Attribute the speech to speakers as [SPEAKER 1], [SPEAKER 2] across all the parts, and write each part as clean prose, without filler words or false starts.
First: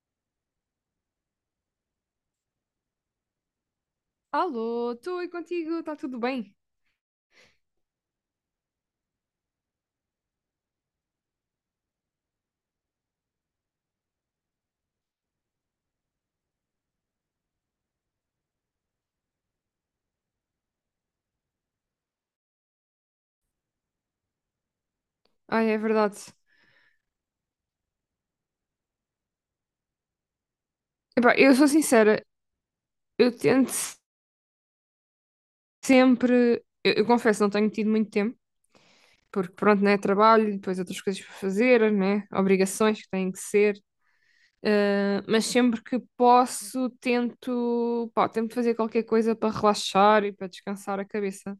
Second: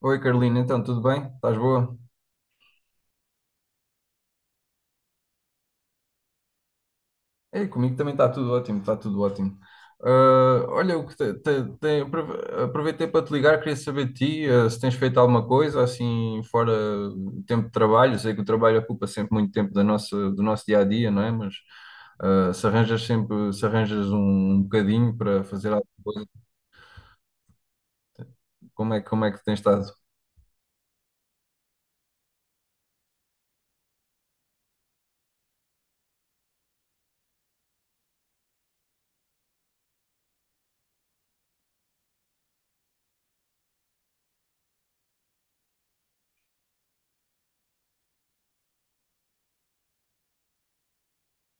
[SPEAKER 1] Oi Carolina, então tudo bem? Estás boa?
[SPEAKER 2] Alô, estou aí contigo, está tudo bem?
[SPEAKER 1] É, comigo também está tudo ótimo, está tudo ótimo. Ah, olha, o que te- te- aprove- aproveitei para te ligar, queria saber de ti, se tens feito alguma coisa assim fora o tempo de trabalho. Sei que o trabalho ocupa sempre muito tempo da do nosso dia a dia, não é? Mas se arranjas sempre, se arranjas um bocadinho para
[SPEAKER 2] Ah,
[SPEAKER 1] fazer
[SPEAKER 2] é
[SPEAKER 1] alguma coisa,
[SPEAKER 2] verdade.
[SPEAKER 1] como é que tens estado?
[SPEAKER 2] Epá, eu sou sincera, eu tento sempre. Eu confesso, não tenho tido muito tempo, porque pronto, né? Trabalho, depois outras coisas para fazer, né? Obrigações que têm que ser. Ah, mas sempre que posso, tento, pá, tento fazer qualquer coisa para relaxar e para descansar a cabeça.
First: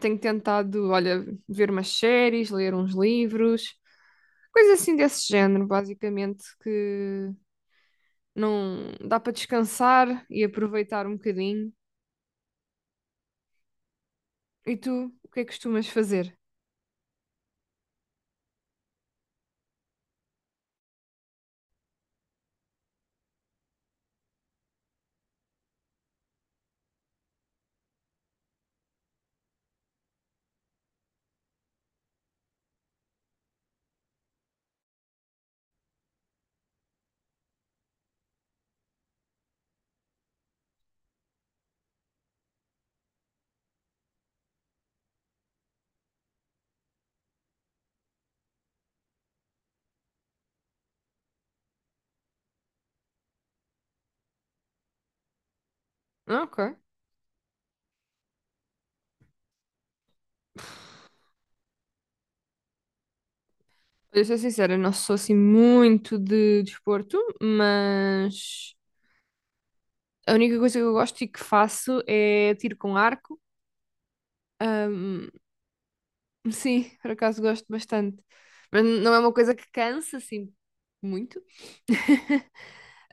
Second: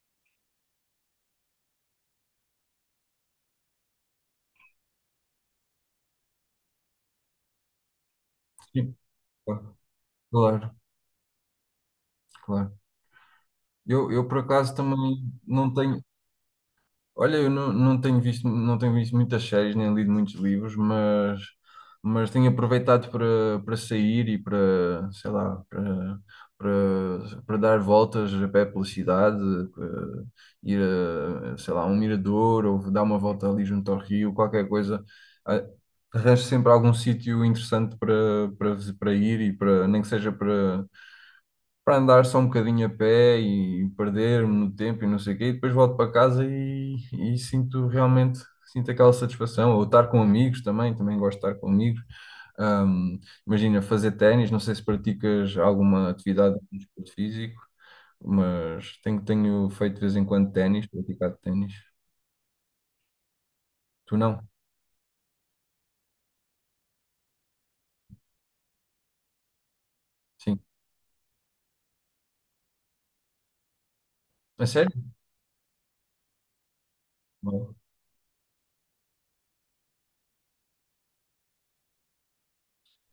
[SPEAKER 2] Tenho tentado, olha, ver umas séries, ler uns livros, coisas assim desse género, basicamente, que não
[SPEAKER 1] Sim,
[SPEAKER 2] dá para
[SPEAKER 1] claro,
[SPEAKER 2] descansar e
[SPEAKER 1] claro.
[SPEAKER 2] aproveitar um bocadinho.
[SPEAKER 1] Claro. Eu por acaso
[SPEAKER 2] E tu,
[SPEAKER 1] também
[SPEAKER 2] o que é que
[SPEAKER 1] não
[SPEAKER 2] costumas
[SPEAKER 1] tenho.
[SPEAKER 2] fazer?
[SPEAKER 1] Olha, eu não, não tenho visto, não tenho visto muitas séries, nem lido muitos livros, mas tenho aproveitado para sair e para, sei lá, para, para dar voltas a pé pela cidade, ir a, sei lá, um mirador ou dar uma volta ali junto ao rio, qualquer coisa. Ah, Arranjo sempre algum sítio interessante para ir e para, nem que seja para andar só um bocadinho a pé e perder-me no tempo e não sei o quê, e depois volto para casa e sinto realmente, sinto aquela satisfação, ou estar com amigos também, também gosto de estar com amigos. Ahm, imagina fazer ténis, não sei se praticas alguma
[SPEAKER 2] Ah,
[SPEAKER 1] atividade
[SPEAKER 2] ok.
[SPEAKER 1] de desporto físico, mas tenho, tenho feito de vez em quando ténis, praticado ténis. Tu
[SPEAKER 2] Olha, eu sou
[SPEAKER 1] não?
[SPEAKER 2] sincera, eu não sou assim muito de desporto, mas a única
[SPEAKER 1] Sim.
[SPEAKER 2] coisa que eu gosto e que faço é tiro com arco.
[SPEAKER 1] A sério?
[SPEAKER 2] Hum, sim, por acaso gosto
[SPEAKER 1] Bom.
[SPEAKER 2] bastante. Mas não é uma coisa que cansa assim muito.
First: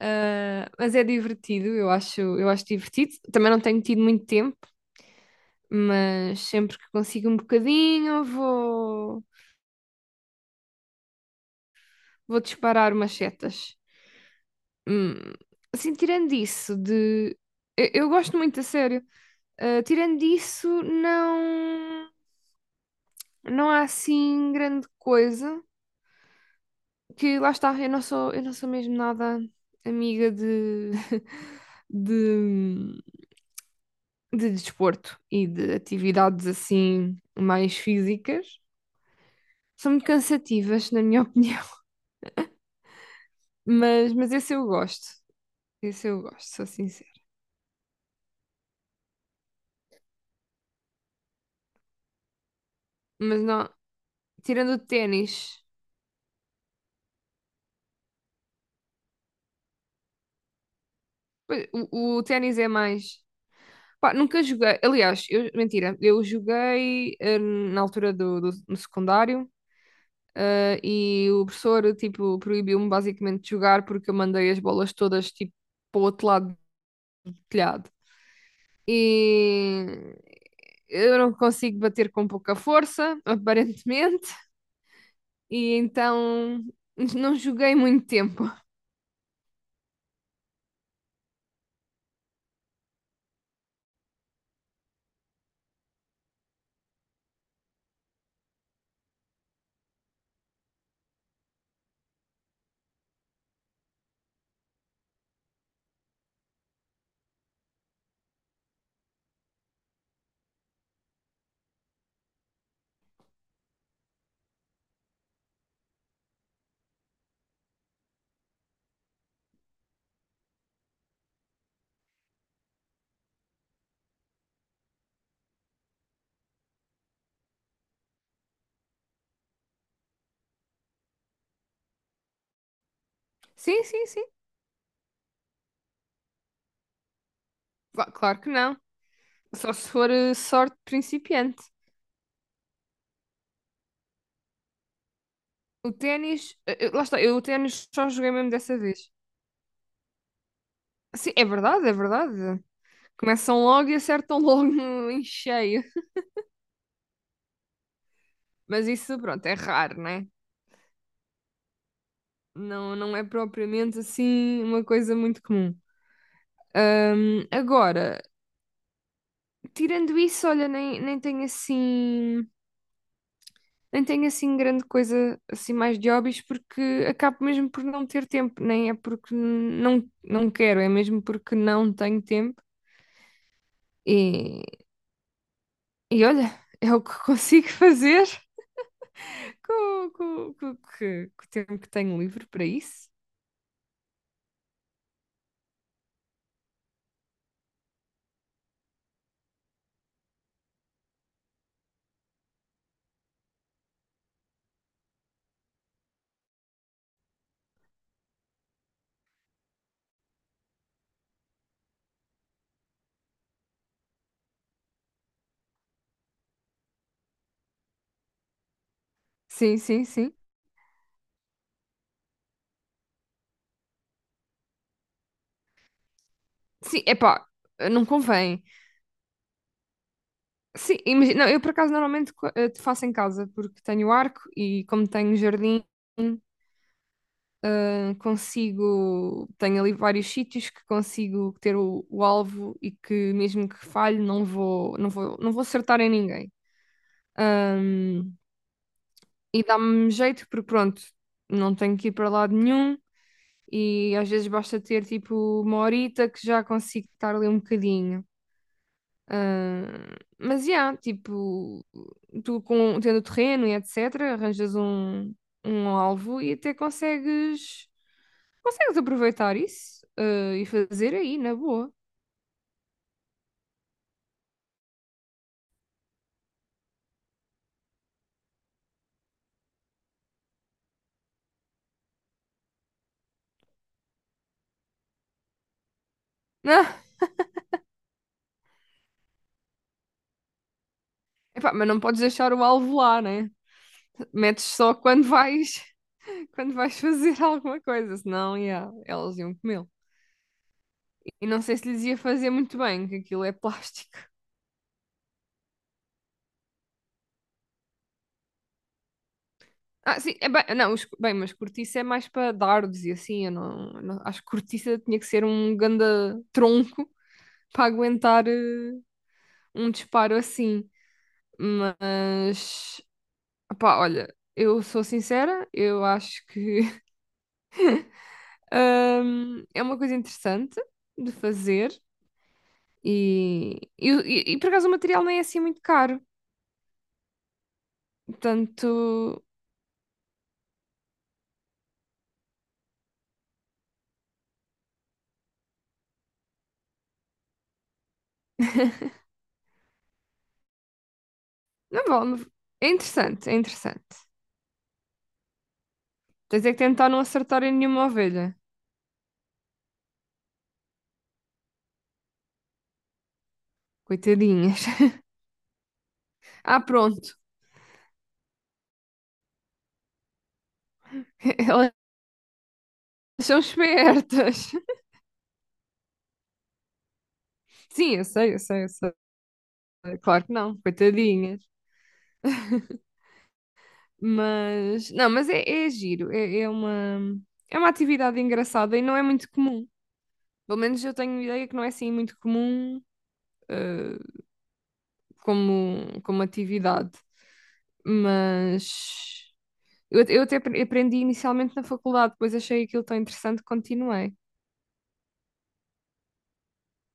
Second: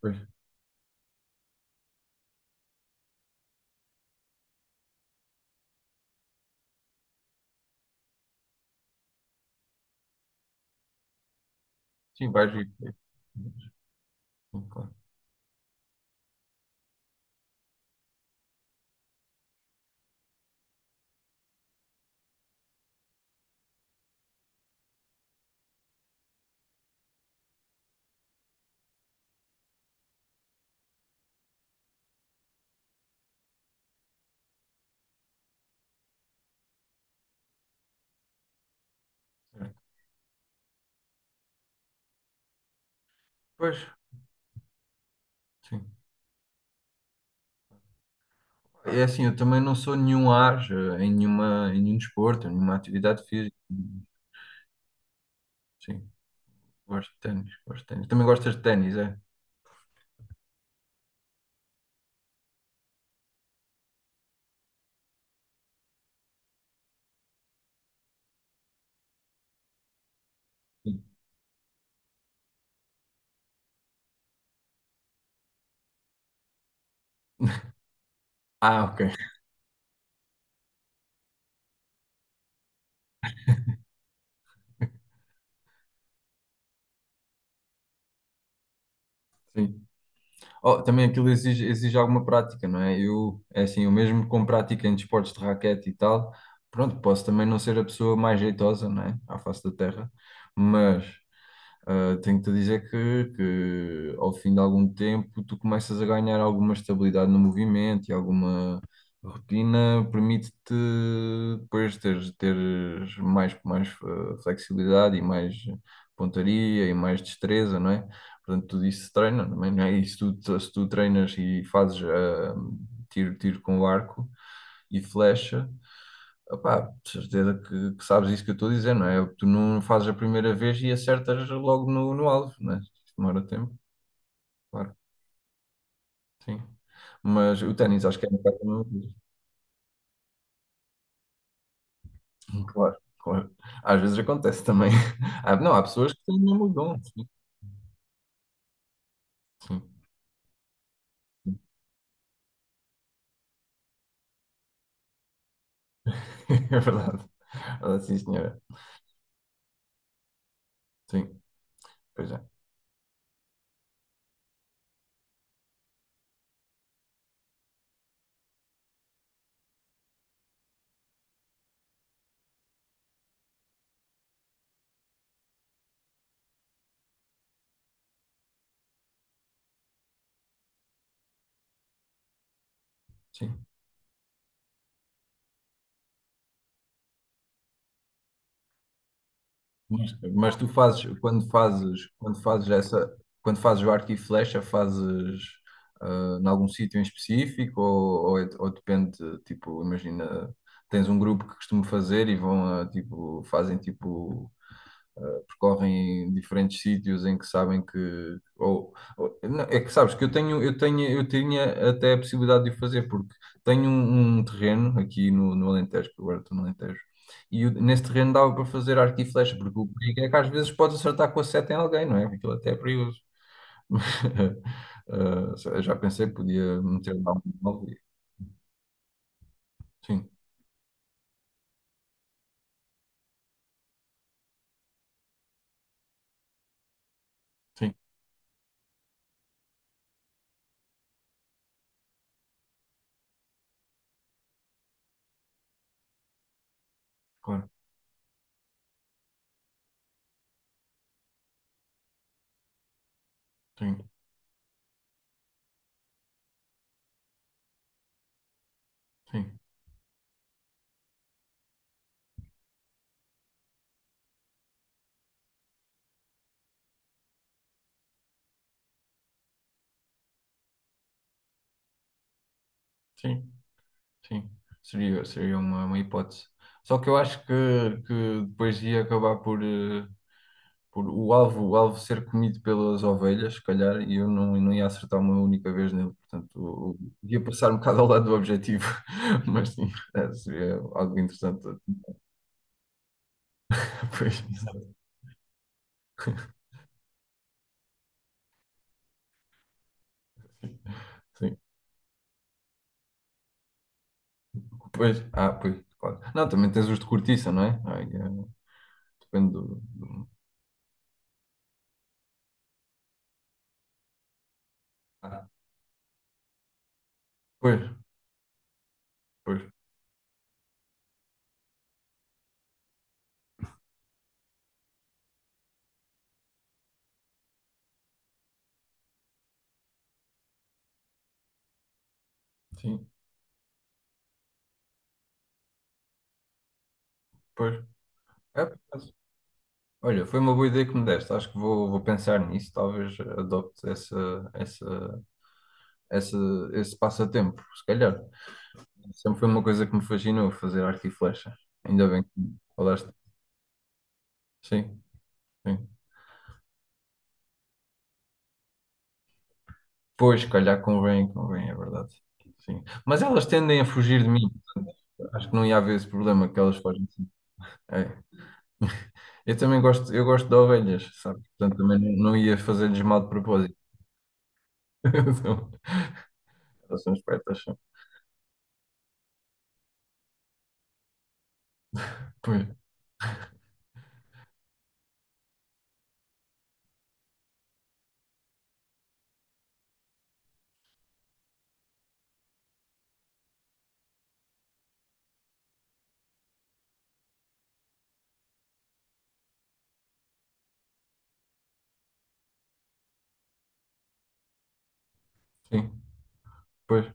[SPEAKER 1] Pois,
[SPEAKER 2] Ah, mas é divertido, eu acho divertido. Também não tenho tido muito tempo, mas sempre que consigo um bocadinho, vou
[SPEAKER 1] sim,
[SPEAKER 2] vou
[SPEAKER 1] vais ir.
[SPEAKER 2] disparar umas setas.
[SPEAKER 1] Sim, claro.
[SPEAKER 2] Hum, Assim, tirando isso de. Eu gosto muito, a sério. Ah, tirando isso, não. Não há assim grande coisa. Que lá está, eu não sou mesmo nada amiga de. de, de desporto e de atividades assim mais físicas. São muito cansativas, na minha opinião.
[SPEAKER 1] Pois,
[SPEAKER 2] Mas esse eu gosto.
[SPEAKER 1] sim.
[SPEAKER 2] Esse eu gosto, sou sincera.
[SPEAKER 1] É assim, eu também não sou nenhum ágio em nenhuma, em nenhum desporto, em nenhuma atividade
[SPEAKER 2] Mas
[SPEAKER 1] física.
[SPEAKER 2] não, tirando o ténis,
[SPEAKER 1] Sim, gosto de ténis, gosto de ténis. Também gostas de ténis, é?
[SPEAKER 2] pois, o ténis é mais. Pá, nunca joguei. Aliás, eu, mentira, eu joguei na altura no secundário,
[SPEAKER 1] Sim.
[SPEAKER 2] e o professor, tipo, proibiu-me basicamente de jogar porque eu mandei as bolas todas, tipo, para o outro lado do telhado.
[SPEAKER 1] Ah, ok.
[SPEAKER 2] E eu não consigo bater com pouca força, aparentemente, e então não joguei muito tempo.
[SPEAKER 1] Sim. Oh, também aquilo exige, exige alguma prática, não é? É assim, eu mesmo com prática em desportos de raquete e tal, pronto, posso também não ser a pessoa mais jeitosa, não é? À face da terra, mas tenho-te a dizer que ao fim de algum tempo tu começas a ganhar alguma estabilidade no movimento e alguma rotina permite-te depois teres mais flexibilidade e mais pontaria e mais destreza, não é? Portanto, tudo isso se treina, não é? Não é? E se tu treinas e fazes tiro com arco e flecha. Opá, de certeza que sabes isso que eu estou a dizer, não é? Tu não fazes a primeira vez e acertas logo no alvo, não é? Demora tempo,
[SPEAKER 2] Sim, sim, sim.
[SPEAKER 1] claro, sim. Mas o ténis
[SPEAKER 2] Cla-
[SPEAKER 1] acho que é um
[SPEAKER 2] claro que
[SPEAKER 1] bocado a
[SPEAKER 2] não.
[SPEAKER 1] mesma coisa.
[SPEAKER 2] Só se for sorte de principiante.
[SPEAKER 1] Claro, claro. Às vezes acontece também. Ah, não, há
[SPEAKER 2] O
[SPEAKER 1] pessoas que têm
[SPEAKER 2] ténis,
[SPEAKER 1] mesmo o dom,
[SPEAKER 2] lá está,
[SPEAKER 1] sim,
[SPEAKER 2] eu o ténis só joguei mesmo dessa vez.
[SPEAKER 1] sim.
[SPEAKER 2] Sim, é verdade, é verdade. Começam logo e acertam logo no- em cheio.
[SPEAKER 1] É verdade. Ah, sim, senhora.
[SPEAKER 2] Mas isso, pronto, é raro, né?
[SPEAKER 1] Sim, pois é.
[SPEAKER 2] Não, não é propriamente assim uma coisa muito comum. Agora, tirando isso, olha, nem tenho assim, nem tenho assim grande coisa assim mais de hobbies porque acabo mesmo por não ter tempo, nem é porque não quero, é mesmo porque não tenho tempo.
[SPEAKER 1] Sim.
[SPEAKER 2] E, e olha, é o que consigo fazer
[SPEAKER 1] Mas tu fazes,
[SPEAKER 2] com
[SPEAKER 1] quando
[SPEAKER 2] o tempo que
[SPEAKER 1] fazes,
[SPEAKER 2] tenho livre para isso.
[SPEAKER 1] quando fazes o arco e flecha, fazes em algum sítio em específico ou, ou depende, tipo, imagina, tens um grupo que costuma fazer e vão a, tipo, fazem tipo. Percorrem diferentes sítios em que sabem que ou- não, é que sabes que eu tinha até a possibilidade de o fazer porque tenho um terreno aqui no Alentejo, que agora estou no Alentejo. E o- nesse terreno dava para fazer arco e flecha,
[SPEAKER 2] Sim,
[SPEAKER 1] porque o
[SPEAKER 2] sim,
[SPEAKER 1] perigo é
[SPEAKER 2] sim.
[SPEAKER 1] que às vezes podes acertar com a seta em alguém, não é? Aquilo até é perigoso. Ah, eu já pensei que podia
[SPEAKER 2] Sim,
[SPEAKER 1] meter lá
[SPEAKER 2] epá,
[SPEAKER 1] um alvo.
[SPEAKER 2] não convém.
[SPEAKER 1] Sim,
[SPEAKER 2] Sim, imagina, não, eu por acaso normalmente faço em casa porque tenho arco e como tenho um jardim,
[SPEAKER 1] sim,
[SPEAKER 2] consigo, tenho ali vários sítios que consigo ter o alvo e que mesmo que falhe não vou acertar em ninguém.
[SPEAKER 1] claro,
[SPEAKER 2] Ahm, e dá-me jeito porque pronto, não tenho que ir para lado nenhum
[SPEAKER 1] sim,
[SPEAKER 2] e às vezes basta ter tipo uma horita que já consigo estar ali um bocadinho.
[SPEAKER 1] sim,
[SPEAKER 2] Ah, mas já, yeah, tipo, tu com, tendo terreno e etc., arranjas um, um alvo e até consegues, consegues aproveitar isso, ah, e fazer aí, na boa.
[SPEAKER 1] sim. Sim, seria, seria uma hipótese. Só que eu acho que depois ia acabar por, por o alvo ser comido pelas ovelhas, se calhar, e eu não, não ia acertar uma única vez nele. Portanto,
[SPEAKER 2] Ah,
[SPEAKER 1] eu ia passar um bocado ao lado do objetivo, mas sim, seria algo interessante.
[SPEAKER 2] epá, mas não podes deixar o alvo lá, né?
[SPEAKER 1] Pois,
[SPEAKER 2] Metes só
[SPEAKER 1] exato.
[SPEAKER 2] quando vais, quando vais fazer alguma coisa, senão, yeah, elas iam comê-lo. E
[SPEAKER 1] Sim.
[SPEAKER 2] não sei se lhes ia fazer muito bem, que aquilo é plástico.
[SPEAKER 1] Pois, ah, pois, claro. Não, também tens os de cortiça, não é? Ai, depende do,
[SPEAKER 2] Ah,
[SPEAKER 1] do-
[SPEAKER 2] sim, é bem, não, os- bem, mas cortiça é mais para dardos e assim, eu não- acho que cortiça tinha que
[SPEAKER 1] Ah,
[SPEAKER 2] ser um ganda tronco
[SPEAKER 1] pois,
[SPEAKER 2] para aguentar
[SPEAKER 1] pois,
[SPEAKER 2] um disparo assim. Mas, pá, olha, eu sou sincera, eu acho que é uma coisa interessante de fazer
[SPEAKER 1] sim,
[SPEAKER 2] e, por acaso o material nem é assim muito caro,
[SPEAKER 1] pois. É.
[SPEAKER 2] portanto,
[SPEAKER 1] Olha, foi uma boa ideia que me deste. Acho que vou, vou pensar nisso. Talvez adopte essa, essa, essa, esse passatempo, se calhar. Sempre foi uma coisa que me fascinou, fazer arte e flecha.
[SPEAKER 2] não
[SPEAKER 1] Ainda bem que
[SPEAKER 2] vale, é
[SPEAKER 1] falaste.
[SPEAKER 2] interessante, é interessante.
[SPEAKER 1] Sim, sim.
[SPEAKER 2] Tens é que tentar não acertar em nenhuma ovelha,
[SPEAKER 1] Pois, se calhar convém, convém, é verdade. Sim. Mas elas tendem a fugir de mim,
[SPEAKER 2] coitadinhas.
[SPEAKER 1] portanto. Acho que não ia haver esse problema, que elas
[SPEAKER 2] Ah,
[SPEAKER 1] fogem. Assim.
[SPEAKER 2] pronto.
[SPEAKER 1] É. Eu também gosto, eu gosto de ovelhas, sabe? Portanto,
[SPEAKER 2] Elas
[SPEAKER 1] também não ia fazer-lhes mal de
[SPEAKER 2] são
[SPEAKER 1] propósito.
[SPEAKER 2] espertas.
[SPEAKER 1] Elas são espertas. São.
[SPEAKER 2] Sim, eu sei, eu sei, eu sei. Claro que não, coitadinhas.
[SPEAKER 1] Pois,
[SPEAKER 2] Mas, não, mas é, é giro. É, é uma atividade engraçada e não é muito comum. Pelo menos eu tenho ideia que não é assim muito comum, eh, como, como atividade. Mas eu até apre- aprendi inicialmente na faculdade, depois achei aquilo tão interessante que continuei.
[SPEAKER 1] sim, pois.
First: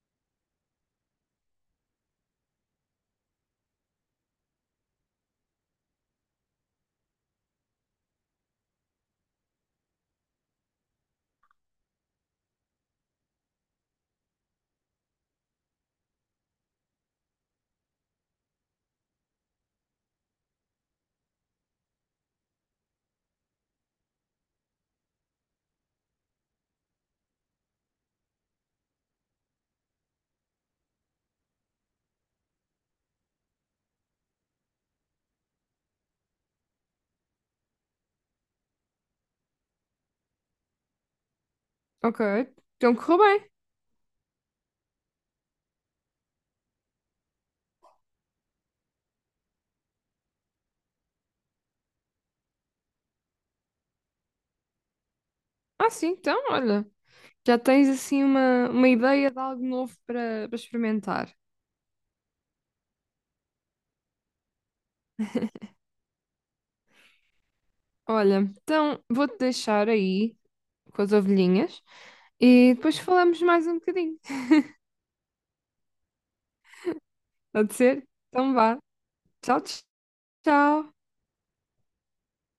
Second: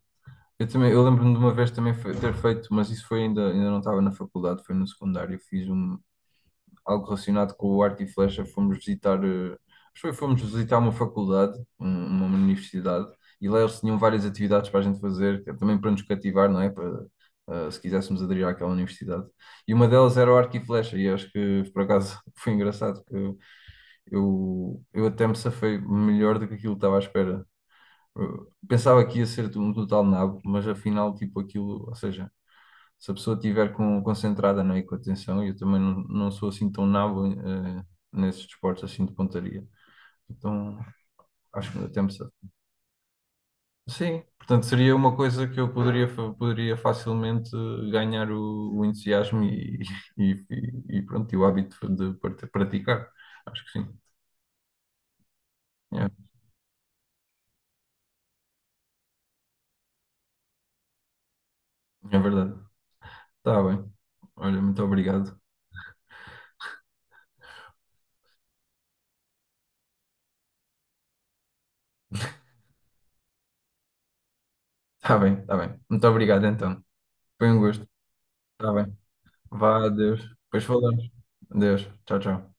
[SPEAKER 1] Eu também, eu lembro-me de uma vez também ter feito, mas isso foi ainda, ainda não estava na faculdade, foi no secundário, fiz um, algo relacionado com o arco e flecha, fomos visitar, acho que foi- fomos visitar uma faculdade, um- uma universidade, e lá eles tinham várias atividades para a gente fazer, que é também para nos cativar, não é? Para, se quiséssemos aderir àquela universidade. E uma delas era o arco e flecha, e acho que por acaso foi engraçado, porque eu até me safei melhor do que aquilo que estava à espera. Eh, Pensava que ia ser um total nabo, mas afinal, tipo, aquilo, ou seja, se a pessoa estiver com, concentrada, não é, e com atenção, eu também não sou assim tão nabo nesses desportos assim de pontaria. Então, acho que até me
[SPEAKER 2] Ok,
[SPEAKER 1] sa-
[SPEAKER 2] então correu bem.
[SPEAKER 1] Sim, portanto, seria uma coisa que eu poderia facilmente ganhar o entusiasmo e, e pronto, e o hábito de praticar. Acho que sim,
[SPEAKER 2] Ah, sim,
[SPEAKER 1] é,
[SPEAKER 2] então, olha. Já tens assim uma ideia de algo novo para para experimentar.
[SPEAKER 1] é verdade. Está bem. Olha, muito obrigado.
[SPEAKER 2] Olha, então vou-te deixar aí com as ovelhinhas e depois falamos mais um bocadinho.
[SPEAKER 1] Está bem, está bem. Muito obrigado, então. Foi um
[SPEAKER 2] Pode
[SPEAKER 1] gosto.
[SPEAKER 2] ser? Então
[SPEAKER 1] Tá
[SPEAKER 2] vá.
[SPEAKER 1] bem.
[SPEAKER 2] Tchau,
[SPEAKER 1] Vá, adeus. Depois
[SPEAKER 2] tchau.
[SPEAKER 1] falamos. Adeus. Tchau, tchau.